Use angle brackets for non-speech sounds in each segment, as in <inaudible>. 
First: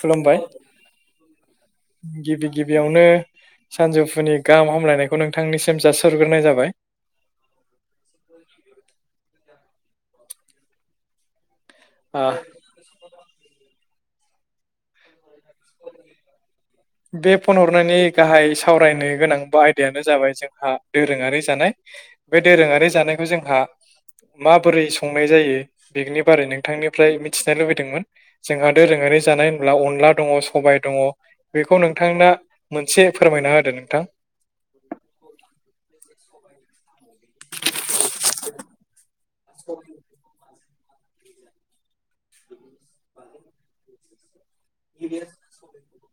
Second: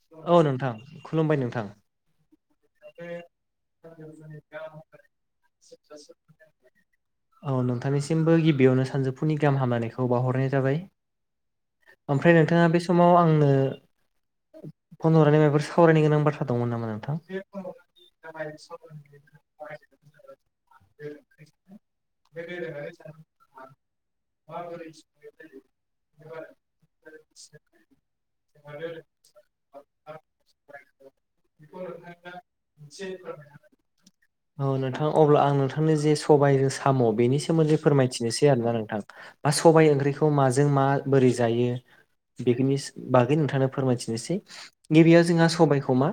खुलुमबाय औ नोंथां खुलुमबाय नोंथां गिबि गिबियावनो सानजौफुनि गाहाम हामलायनायखौ नोंथांनिसिम जासिहरग्रोनाय जाबाय औ नोंथांनिसिमबो गिबियावनो सानजौफुनि गाहाम हामलायनायखौ बावहरनाय जाबाय ओ ओमफ्राय नोंथाङा बे समाव आंनो फन हरनानै माबाफोर सावरायनो गोनां बाथ्रा दंमोन नामा नोंथां फन'हरनायनि गाहाय सावरायनो गोनां बा आयदायानो जाबाय जोंहा दोरोङारि जानाय बे दोरोङारि जानायखौ जोंहा माबोरै संनाय जायो बेनि बारै नोंथांनिफ्राय मिथिनो लुबैदोंमोन जोंहा दोरोङारि जानाय होनब्ला अनला दङ सबाय दङ बेखौ नोंथांना मोनसे <unintelligible> फोरमायना होदो नोंथां औ नोंथां अब्ला आं नोंथांनि जे सबायाइजों साम' बेनि सोमोन्दै फोरमायथिनोसै आरोना नोंथां बा सबाय ओंख्रिखौ माजों मा बोरै जायो बेखनि बागै नोंथांनो फोरमायथिनोसै गिबियाव जोंहा सबायखौ मा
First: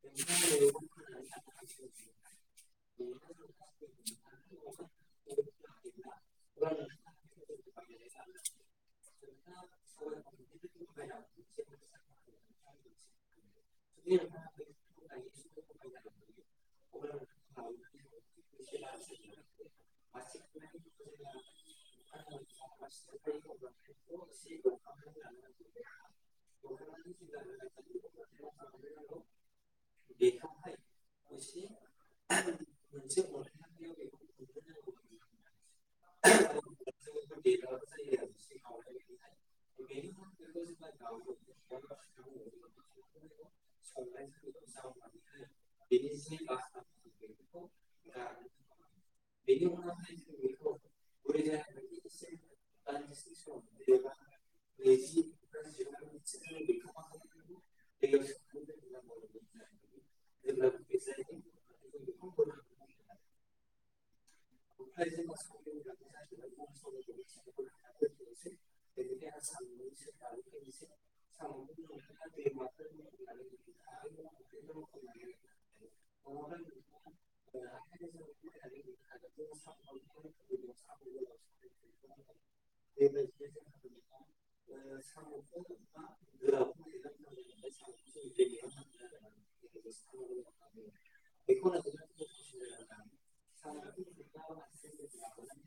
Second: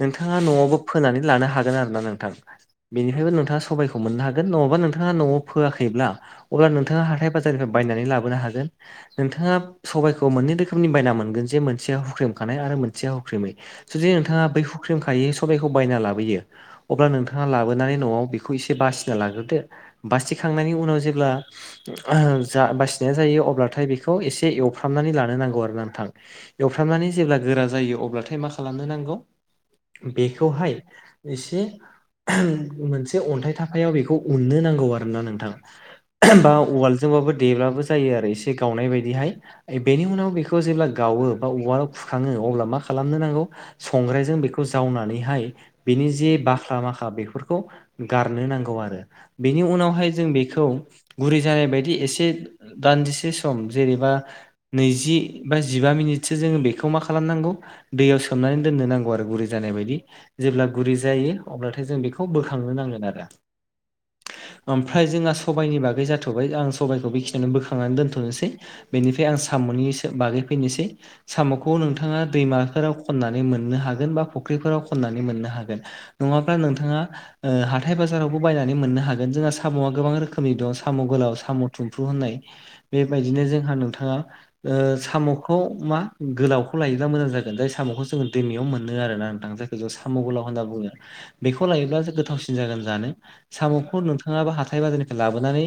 नोंथाङा न'आवबो फोनानै लानो हागोन आरो ना नोंथां बेनिफ्रायबो नोंथाङा सबाइखौ मोननो हागोन नङाबा नोंथांङा न'आव फोआखैब्ला अब्ला नोंथाङा हाथाय बाजारनिफ्राय बायनानै लाबोनो हागोन नोंथाङा सबाइखौ मोननै रोखोमनि बायना मोन गोन मोनसेया हुख्रेम खानाय आरो मोनसेया हुख्रेमै जुदि नोंथाङा बै हुख्रेम खायै सबायखौ बायना लाबोयो अब्ला नोंथाङा लाबोनानै न'आव बेखौ एसे बासिना लाग्रोदो बासिखांनायनि उनाव जेब्ला जा बासिनाय जायो अब्लाथाय बेखौ एसे एवफ्रामनानै लानो नांगौ आरो नोंथां एवफ्रामनानै जेब्ला गोरा जायो अब्लाथाय मा खालामनो नांगौ बेखौहाय एसे मोनसे अन्थाइ थाफायाव बेखौ उननो नांगौ आरोना नोंथाङा। बा उवालजोंबाबो देब्लाबो जायो आरो एसे गावनाय बायदिहाय बेनि उनाव बेखौ। जेब्ला गावो बा उवालाव फुखाङो अब्ला मा खालामनो नांगौ संग्रायजों बेखौ जावनानै। हाय बिनि जे बाख्रा माखा बेफोरखौ गारनो नांगौ आरो। बेनि उनावहाय जों बेखौ गुरै जानाय बायदि एसे। दान्दिसे सम जेनेबा नैजि बा जिबा मिनिटसो जोङो बेखौ मा खालामनांगौ दैयाव सोमनानै दोननो नांगौ आरो गुरै जानाय बायदि। जेब्ला गुरै जायो अब्लाथाय जों बेखौ बोखांनो नांगोन आरो। ओमफ्राय जोंहा सबायाइनि बागै जाथ'बाय आं सबाइखौ बेखिनियावनो बोखांनानै दोनथ'नोसै। बेनिफ्राय आं साम'नि बागै फैनोसै साम'खौ नोंथाङा। दैमाफोराव खननानै मोननो हागोन बा फख्रि। खननानै मोननो हागोन नङाब्ला नोंथाङा। ओ हाथाय बाजारावबो बायनानै मोननो हागोन जोंहा साम'आ गोबां रोखोमनि दं साम' गोलाव साम' थुम्फु होननाय। बेबायदिनो जोंहा नोंथाङा ओ साम'खौ‌ मा गोलावखौ लायोब्ला मोजां जागोन। जाय साम'खौ जोङो दैमायाव मोनो आरोना नोंथां जायखौ जों साम' गोलाव होनना बुङो। बेखौ लायोब्लासो गोथावसिन जागोन जानो साम'खौ नोंथाङाबो हाथाय बाजारनिफ्राय लाबोनानै।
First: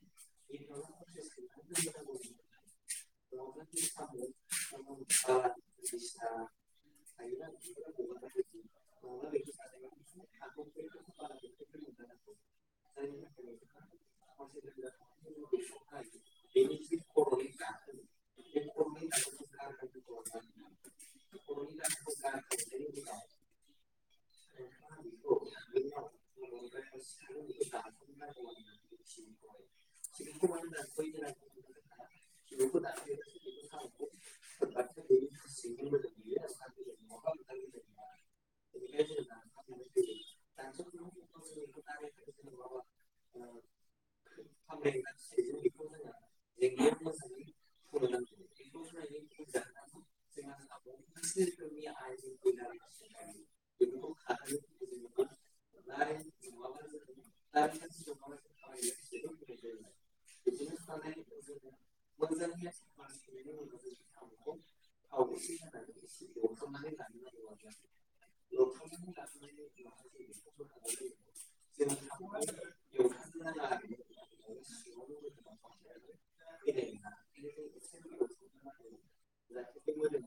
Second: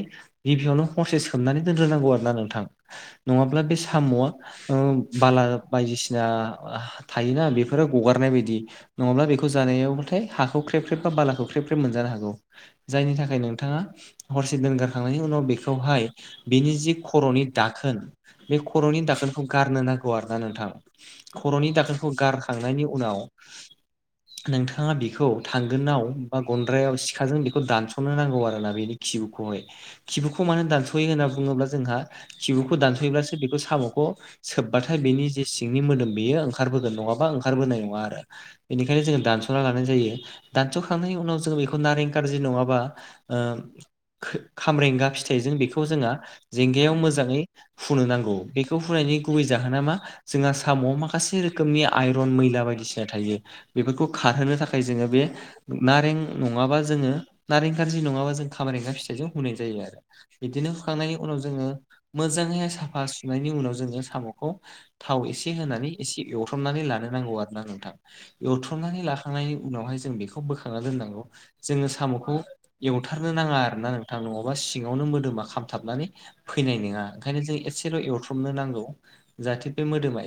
गिबियावनो हरसे सोमनानै दोनग्रोनांगौ आरो ना नोंथां। नङाब्ला बे साम'आ ओ बाला बायदिसिना। थायोना बेफोरो गगारनाय बायदि। नङाब्ला बेखौ जानायावब्लाथाय हाखौ ख्रेब ख्रेब बा बालाखौ ख्रेब ख्रेब मोनजानो हागौ। जायनि थाखाय नोंथाङा हरसे दोनगारखांनायनि उनाव बेखौहाय बिनि जि। खर'नि दाखोन बे खर'नि दाखोनखौ गारनो नांगौ आर ना नोंथां। खर'नि दाखोनखौ गारखांनायनि उनाव। नोंथाङा बेखौ थांगोनाव बा गन्द्रायाव सिखाजों बेखौ दानस'नो नांगौ आरोना बेनि। खिबुखौहाय खिबुखौ मानो होन दानस'यो होनना बुङोब्ला जोंहा। खिबुखौ दानस'योब्लासो बेखौ साम'खौ। सोबबाथाय बेनि जे सिंनि मोदोम बेयो ओंखारबोगोन नङाबा ओंखारबोनाय नङा आरो। बेनिखायनो जोङो दानस'ना लानाय जायो दानस'खांनायनि उनाव जोङो बेखौ नारें, कारजि नङाबा। खामरेंगा फिथाइजों बेखौ जोहा। जेंगायाव मोजाङै फुनो नांगौ बेखौ फुनायनि गुबै जाहोना मा जोंहा साम'आव माखासे। माखासे रोखोमनि आइरन मैला बायदिसिना थायो बेफोरखौ खारहोनो थाखाय जोङो बे। नारें नङाबा जोङो नारें कारजि नङाबा जों खामारेंगा फिथाइजों हुनाय जायो आरो। बिद्बिनो हुखांनायनि उनाव जोङो मोजाङै साफा सुनायनि उनाव जोङो साम'खौ। थाव एसे होनानै एसे एवफ्र्रामनानै लानो नांगौ आरो ना नोंथां। दौथुमनानै लाखांनायनि उनावहाय जों बेखौ बोखांना दोननांगौ। जोङो साम'खौ एवथारनो नाङा आरोना नोंथां नङाबा सिङावनो मोदोमा खामथाबनानै। फैनाय नङा ओंखायनो जों एसेल' एवथ्रबनो नांगौ जाहाथे बे मोदोमै।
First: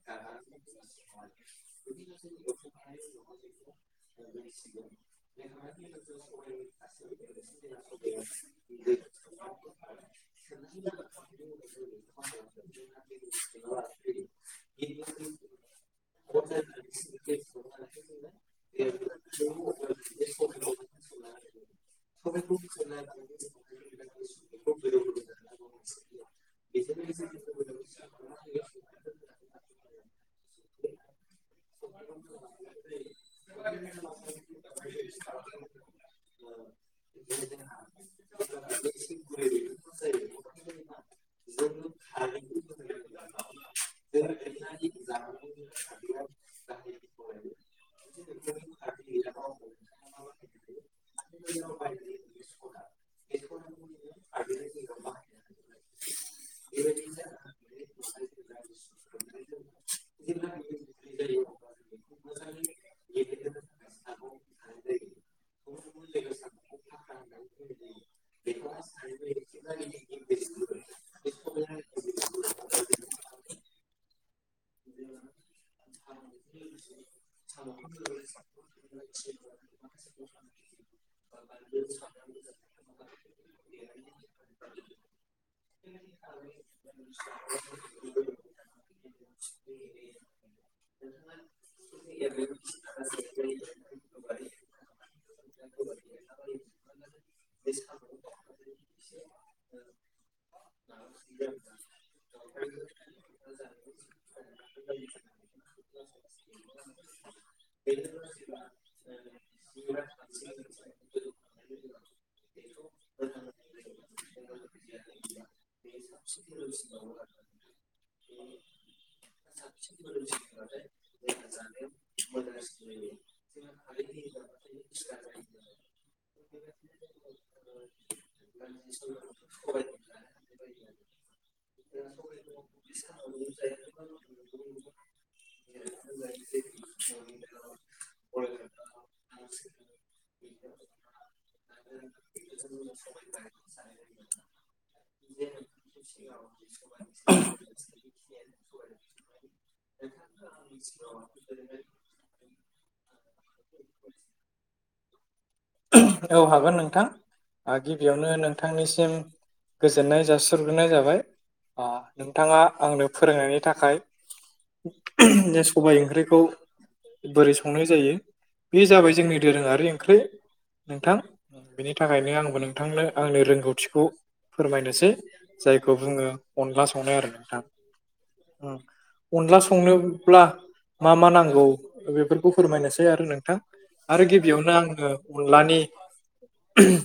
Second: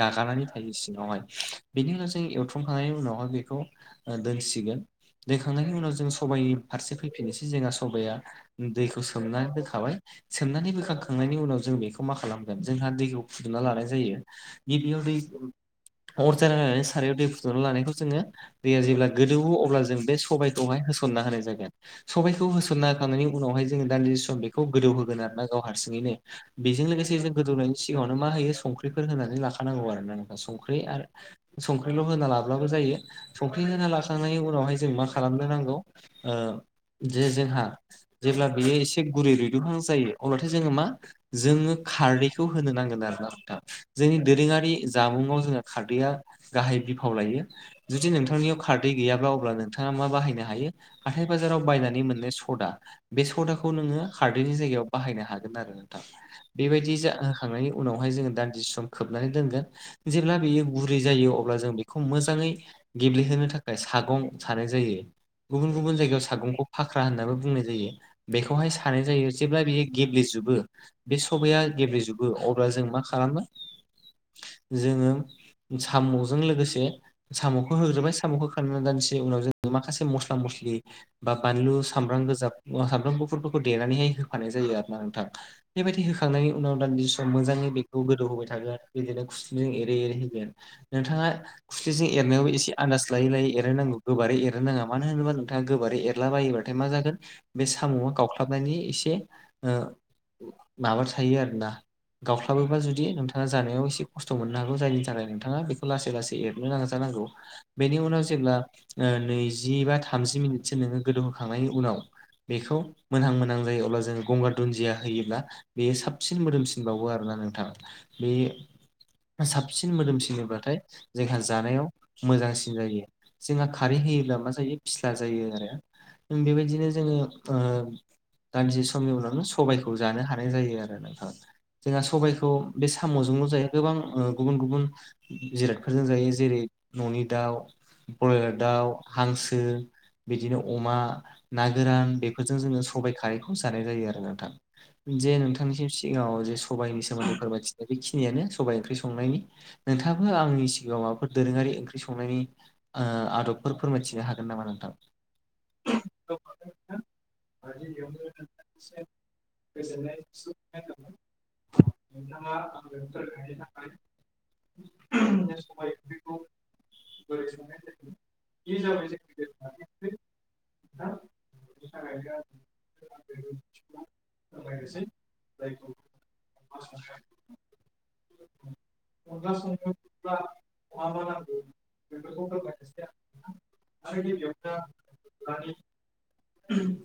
गागानानै थायो सिङावहाय बेनि उनाव जोंङो। उनावहाय बेखौ दोनसिगोन। दैखांनायनि उनाव जों सबायाइनि फारसे फैफिनोसै जोंहा सबाया दैखौ सोमनानै दोनखाबाय। सोमनानै बोखांखांनायनि उनाव जों बेखौ मा खालामगोन जोंहा दैखौ फुदुंना लानाय जायो। बिबिआव अर जालायनानै सारायाव। फुदुंना लानायखौ जोङो दैया जेब्ला गोदौवो अब्ला जों बे सबायखौहाय होसनना होनाय जागोन। सबायखौ होसनना होखांनायनि उनावहाय जोङो दान्दिसे सम बेखौ गोदौ होगोन आरोना गाव हारसिङैनो। बेजों लोगोसे जों गोदौनायनि सिगाङावनो। मा होयो संख्रिफोर होनानै लाखानांगौ आरो ना नोंथां संख्रि आरो संख्रिल'। होना लाब्लाबो जायो संख्रि होना लाखांनायनि उनावहाय जों मा खालामनो नांगौ ओ। जे जोंहा जेब्ला बियो एसे गुरै रुदुंहां जायो अब्लाथाय जोङो मा। जोङो खारैखौ होनो नांगोन आरोना नोंथां। जोंनि दोरोङारि जामुंङाव जोंहा खारदैया गाहाय बिफाव लायो। जुदि नोंथांनियाव खारदै गैयाब्ला अब्ला नोंथाङा मा बाहायनो हायो। हाथाय बाजाराव बायनानै मोननाय सटआ बे सदाखौ नोङो खारदैनि जायगायाव बाहायनो हागोन आरो नोंथां। बेबायदि जाहोखांनायनि उनावहाय जोङो दान्दि सम खोबनानै दोनगोन जेब्ला बेयो गुरै जायो अब्ला जों बे मोजाङै गेब्लेहोनो थाखाय सागं सानाय जायो गुबुन गुबुन जायगायाव सागंखौ फाख्रा होननानैाबो बुंनाय जायो बेखौहाय सानाय जायो जेब्ला बियो गेब्लेजोबो बे सबाया गेब्लेजोबो अब्ला जों मा खालामो जोङो साम'जों लोगोसे साम'खौ होग्रोबाय साम'खौ हो खांनानै दानसे उनाव जोङो माखासे मस्ला मस्लि बा बानलु सामब्राम गोजा सामब्राम गुफुरफोरखौ देनानैहाय होफानाय जायो आरो ना नोंथां। बेबायदि होखांनायनि उनाव दा जि सम मोजाङै बेखौ गोदौ होबाय थागो आरो। बिदिनो खुस्लिजों एरै एरै हो गोन नोंथाङा खुस्लिजों एरनायावबो ए एसे आनन्दाज लायै लायै एरोनांगौ गोबारै एरनो नाङा मानो होनोब्ला नोंथाङा गोबारै एरला बायोबाथाय मा जागोन। बे साम'आ गावख्लाबनायनि एसे माबा थायो आरोना गावस्लाबोबा जुदि नोंथाङा जानायाव एसे खस्थ' मोननो हागौ जायनि थाखाय नोंथाङा बेखौ लासै लासै एरनो नाजानांगौ। बेनि उनाव जेब्ला नैजि बा थामजि मिनिटसो नोङो गोदौहोखांनायनि उनाव बेखौ मोनहां मोनहां जायो अब्ला जोङो गंगार दुन्दिया होयोब्ला। बेयो साबसिन मोदोमसिन बावो आरोना नोंथाङा बे साबसिन मोदोमसिलिबाथाय जोंहा जानायाव मोजांसिन जायो जोंहा खारै होयोब्ला मा जायो फिस्ला जायो आरो। बेबायदिनो जोङो दानसे समनि उनावनो सबायखौ जानो हानाय जायो आरो नोंथां। जोंहा सबायखौ बे साम'जोंल' जाया गोबां गुबुन गुबुन फोरजों जायो जेरै न'नि दाउ ब्रयलार दाउ हांसो बिदिनो अमा ना गोरान बेफोरजों जोङो सबाय खारैखौ जानाय जायो आरो नोंथां। जे नोंथांनिसिम सिगाङाव जे सबाइनि सोमोन्दै फोरमायथिनाय बेखिनियानो सबाइ ओंख्रि संनायनि नोंथाङाबो आंनि सिगाङाव माबाफोर दोरोङारि ओंख्रि संनायनि आदबफोर फोरमायथिनो हागोन नामा नोंथां? औ हागोन नोंथां। गिबियावनो नोंथांनिसिम गोजोननाय जासि हरग्रोनाय जाबाय। नोंथाङा आंनो फोरोंनायनि थाखाय। सबाइ ओंख्रिखौ बोरै संनाय जायो बे जाबाय जोंनि दोरोङारि ओंख्रि नोंथां बेनि थाखायनो आंबो नोंथांनो आंनि रोंगौथिखौ फोरमायनोसै जायखौ बुङो अनला संनाय आरो नोंथां। अनला संनोब्ला मा मा नांगौ बेफोरखौ फोरमायनोसै आरो नोंथां। आरो गिबियावनो आङो अनलानि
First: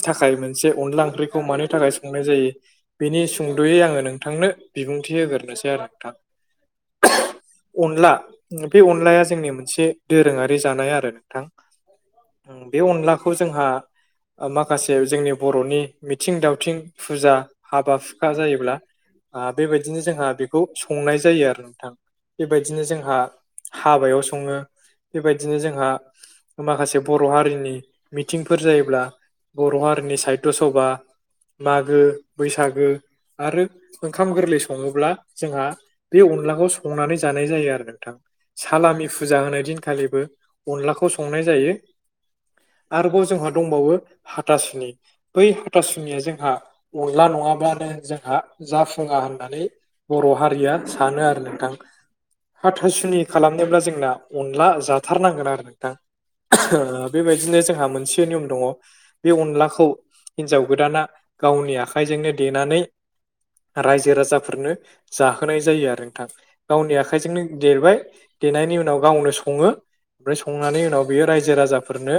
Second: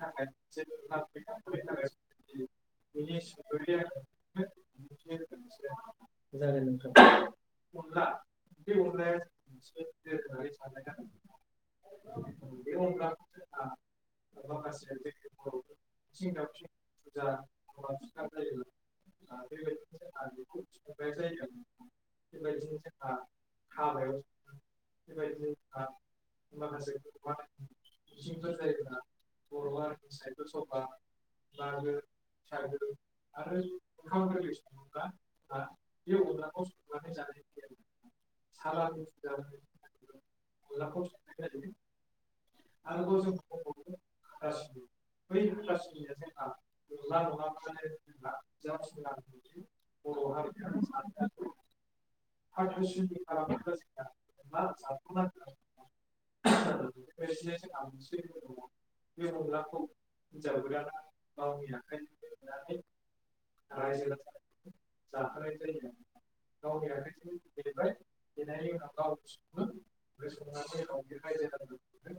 थाखाय मोनसे अनला ओंख्रिखौ मानि थाखाय संनाय जायो। बिनि सुंद'यै आङो नोंथांनो बिबुंथि होग्रोसै आरो। नोंथां जागोन नोंथां। अनला बे अनलाया जोंनि मोनसे दोरोङारि जानाय आरो नोंथां। बे अनलाखौ जोंहा माखासे जोंनि बर'नि मिथिं दावथिं फुजा हाबा हुखा जायोब्ला बेबायदिनो जोंहा बेखौ संनाय जायो आरो नोंथां बेबायदिनो जोंहा हाबायाव सङो बेबायदिनो जोंहा माखासे बर' हारिनि मिथिंफोर जायोब्ला बर' हारिनि साहित्य सभा मागो बैसागो आरो ओंखाम गोरलै सङोब्ला जोंहा बे अनलाखौ संनानै जानाय जायो आरो नोंथां सालामि फुजा होनाय दिनखालिबो अनलाखौ संनाय जायो आरोबाव जोंहा दंबावो हाथासुनि बै हाथासुनिया जोंहा अनला नङाब्लानो जोंहा जाफुङा होननानै बर' हारिया सानो आरो नोंथां। हाथासुनि खालामनोब्ला जोंना अनला जाथारनांगोन आरो नोंथां। बेबायदिनो जोंहा मोनसे नियम दङ बे अनलाखौ हिनजाव गोदाना गावनि आखाइजोंनो देनानै रायजो राजाफोरनो जाहोनाय जायो आरो नोंथां गावनि आखाइ देरबाय देनायनि उनाव गावनो संङो ओमफ्राय संनानै उनाव बियो रायजो राजाफोरनो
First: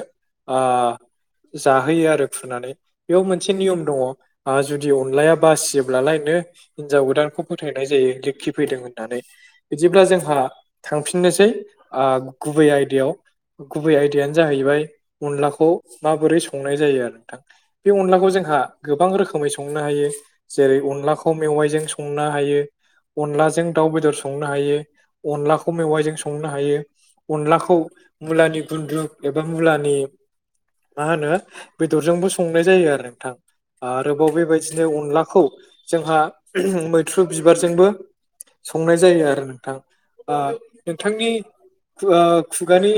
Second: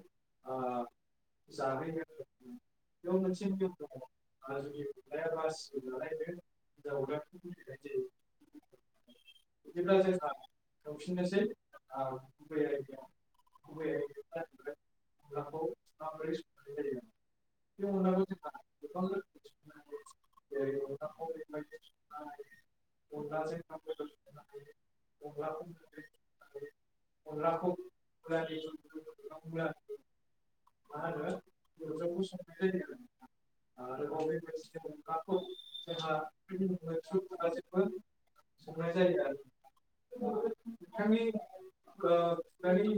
जाहोयो आरो फुनानै बेयाव मोनसे नियम दङ जुदि अनलाया बासियोब्लालाय नो हिनजाव गोदानखौ फोथायनाय जायो लखि फैदों होननानै बिदिब्ला जोंहा थांफिननोसै गुबै आयदायाव गुबै आयदायानो जाहैबाय अनलाखौ माबोरै संनाय जायो आरो नोंथां बे अनलाखौ जोंहा गोबां रोखोमै संनो हायो जेरै अनलाखौ मेवाइजों सं संनो हायो अनलाजों दाउ बेदर संनो हायो अनलाखौ मेवाइजों संनो हायो अनलाखौ मुलानि गुन्द्रुुब एबा मुलानि मा होनो बेदरजोंबो संनाय जायो आरो नोंथां आरोबाव बेबायदिनो अनलाखौ जोंहा मैथ्रु बिबारजोंबो संनाय जायो आरो नोंथां नोंथांनि खुगानि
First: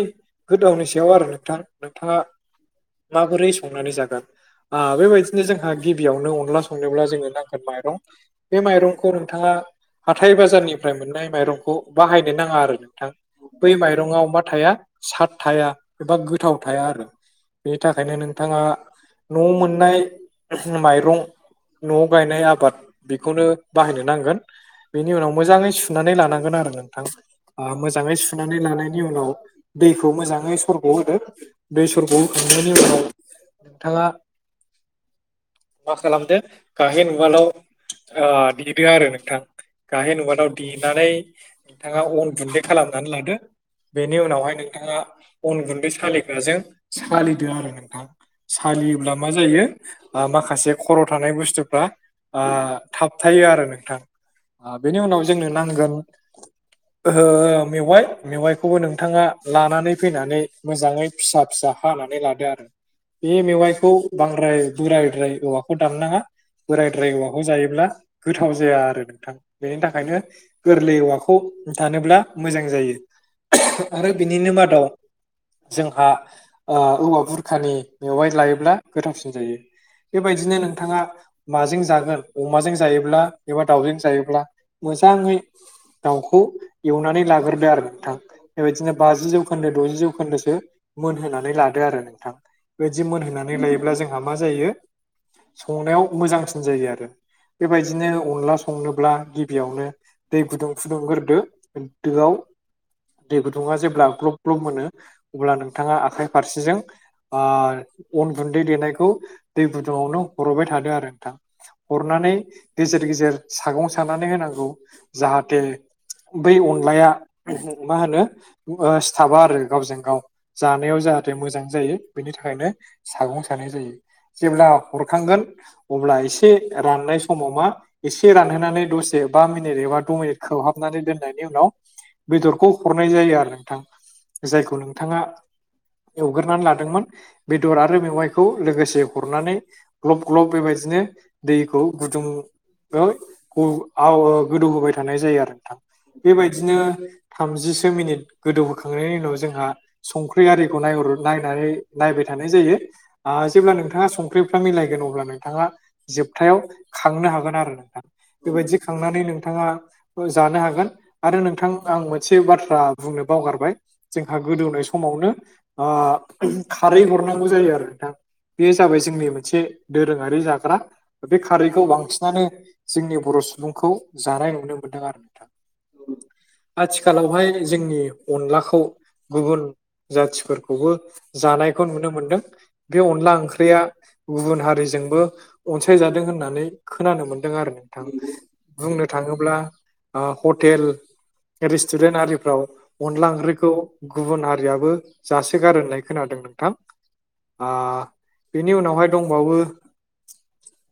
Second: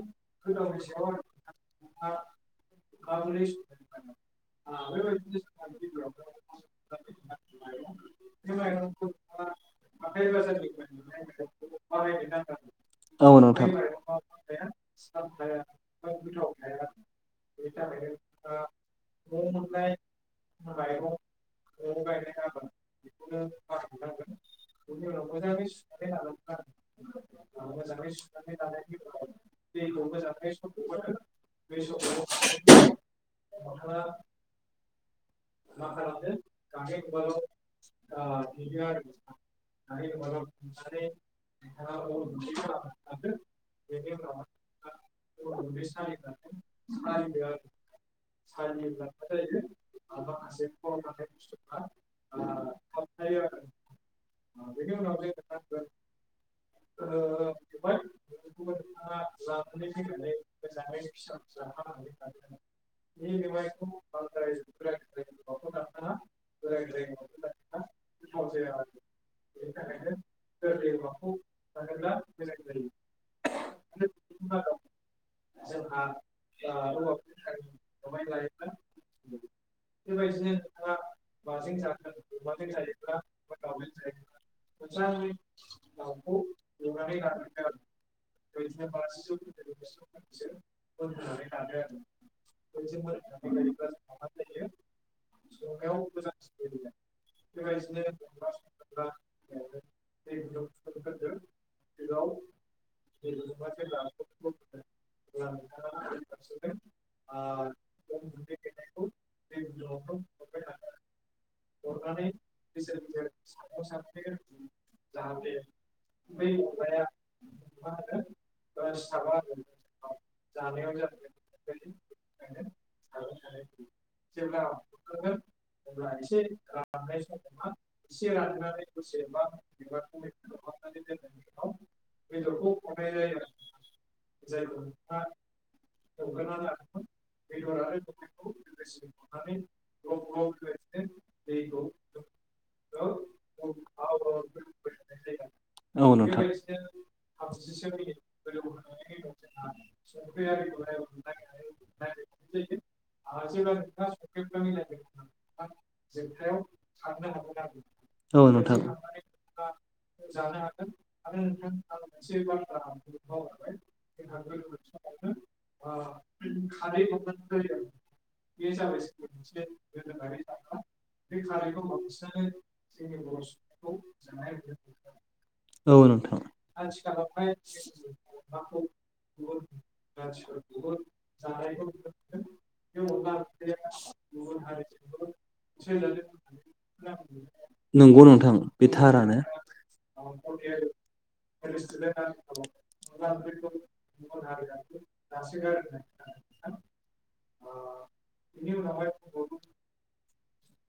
गोदावनि सायाव आरो नोंथां नोंथाङा माबोरै <unintelligible> संनानै जागोन बेबायदिनो जोंहा गिबियावनो अनला संनोब्ला जोंङो नांगोन माइरं <inaudible> बे माइरंखौ नोंथाङा हाथाय बाजारनि फ्राय मोननाय माइरंखौ बाहायनो नाङा आरो नोंथां औ बै माइरंआव मा थाया सााद थाया एबा गोथाव थाया आरो बेनि थाखायनो नोंथाङा न' मोननाय माइरं न' गायनाय आबाद बेखौनो बाहायनो नांगोन बेनि उनाव मोजाङै सुनानै लानांगोन आरो नोंथां मोजाङै सुनानै लानायनि उनाव दैखौ मोजाङै सरग होदो दै सरग होखांनायनि उनाव मा नोंथाङा मा खालामदो गाहेन नुवादाव देदो आरो नोंथां गाहेन नुवादाव देनानै नोंथाङा अन गुन्दै खालामनानै लादो बेनि उनावहाय नोंथाङा अन गुन्दै सालिग्राजों सालिदो आरो नोंथां सालियोब्ला मा जायो माखासे खर' थानाय बुस्थुफ्रा थाब होथायो आरो नोंथां बेनि उनाव जोंनो नांगोन ओ मेवाइ मेवाइखौबो नोंथाङा लानानै फैनानै मोजाङै फिसा फिसा हानानै लादो आरो बे मेवाइखौ बांद्राय बोरायद्राय औवाखौ दाननो नाङा बोरायद्राय मवाखौ जायोब्ला गोथाव जाया आरो नोंथां बेनि थाखायनो गोरलै औवाखौ थानोब्ला मोजां जायो आरो बिनिनो मादाव जोंहा औवा बुरखानि मवहाय लायोब्ला गोथावसिन जायो बेबायदिनो नोंथाङा माजों जागोन अमाजों जायो अला एबा दाावजों जायोब्ला मोजाङै दाउखौ एवनानै लाग्रोदो आरो नोंथां बेबायदिनो बाजि जौखोन्दो द'जि जौखोन्दोसो मोनहोनानै लादो आरो नोंथां बेदि मोनहोनानै लायोब्ला जोंहा मा जायो संनायाव मोजांसिन जायो आरो बेबायदिनो अनला संनोब्ला गिबियावनो दै गुदुं फुदुंग्रोदो दोआव दै गुदुङा जेब्ला ग्लब ग्लब मोनो अब्ला नोंथाङा आखाइ फारसेजों ओ अन गुन्दै देनायखौ दै गुदुङावनो हरबाय थादों आरो नोंथां हरनानै गेजेर गेजेर सागं सानानै होनांगौ जाहाथे बै अनलाया मा होनो ओ सिथाबा आरो गावजों गाव जानायाव जाहाथे मोजां जायो बेनि थाखायनो सागं सानाय जायो जेब्ला हरखांगोन अब्ला एसे राननाय समाव अमा एसे रानहोनानै दसे बा मिनित खोबहाबनानै दोननायनि उनाव बेदरखौ हरनाय जायो आरो नोंथां जायखौ नों थाङा एवग्रोनानै लादोंमोन बेदर आरो मेवाइखौ लोगोसे हरनानै ग्लब ग्लब बेबायदिनो दैखौ गुदुं ओ गौ आव गोदौ होबाय थानाय जायो आरो नोंथां बेबायदिनो थामजिसो मिनिट गोदौहोखांनायनि उनाव जोंहा संख्रि आरिखौ नायहर नायनानै नायबाय थानाय जायो ओ जेब्ला नोंथाङा संख्रिफ्रा मिलायगोन अब्ला नों थाङा जोबथायाव खांनो हागोन आरो नोंथां औ बेबायदि नोंथां खांनानै नोंथां थाङा बो जानो हागोन आरो नोंथां आं मोनसे बाथ्रा बुंनो बावगारबाय जोंहा गोदौनाय समावनो ओ खारै हरनांगौ जायो आरो नोंथां बे जाबाय जोंनि मोनसे दोरोङारि जाग्रा बे खारै खौ बांसिनानो जोंनि बर' सुबुंखौ जानाय नुनो मोनदों आरो नोंथां औ ओम नोंथां। आथिखालावहाय जोंनि अनलाखौ गुबुन जाथिफोरखौबो जानायखौ नुनो मोनदों बे अनला ओंख्रिया गुबुन हारिजोंबो अनसायजादों होन होननानै खोनानो मोन्दों आरो नोंथां बुंनो थाङोब्ला ओ हटेल रेस्टुरेन्ट आरिफ्राव अनला ओंख्रिखौ गुबुन हारियाबो जासोगारो होननाय खोनादों नों थां ओ बेनि उनावहाय दंबावो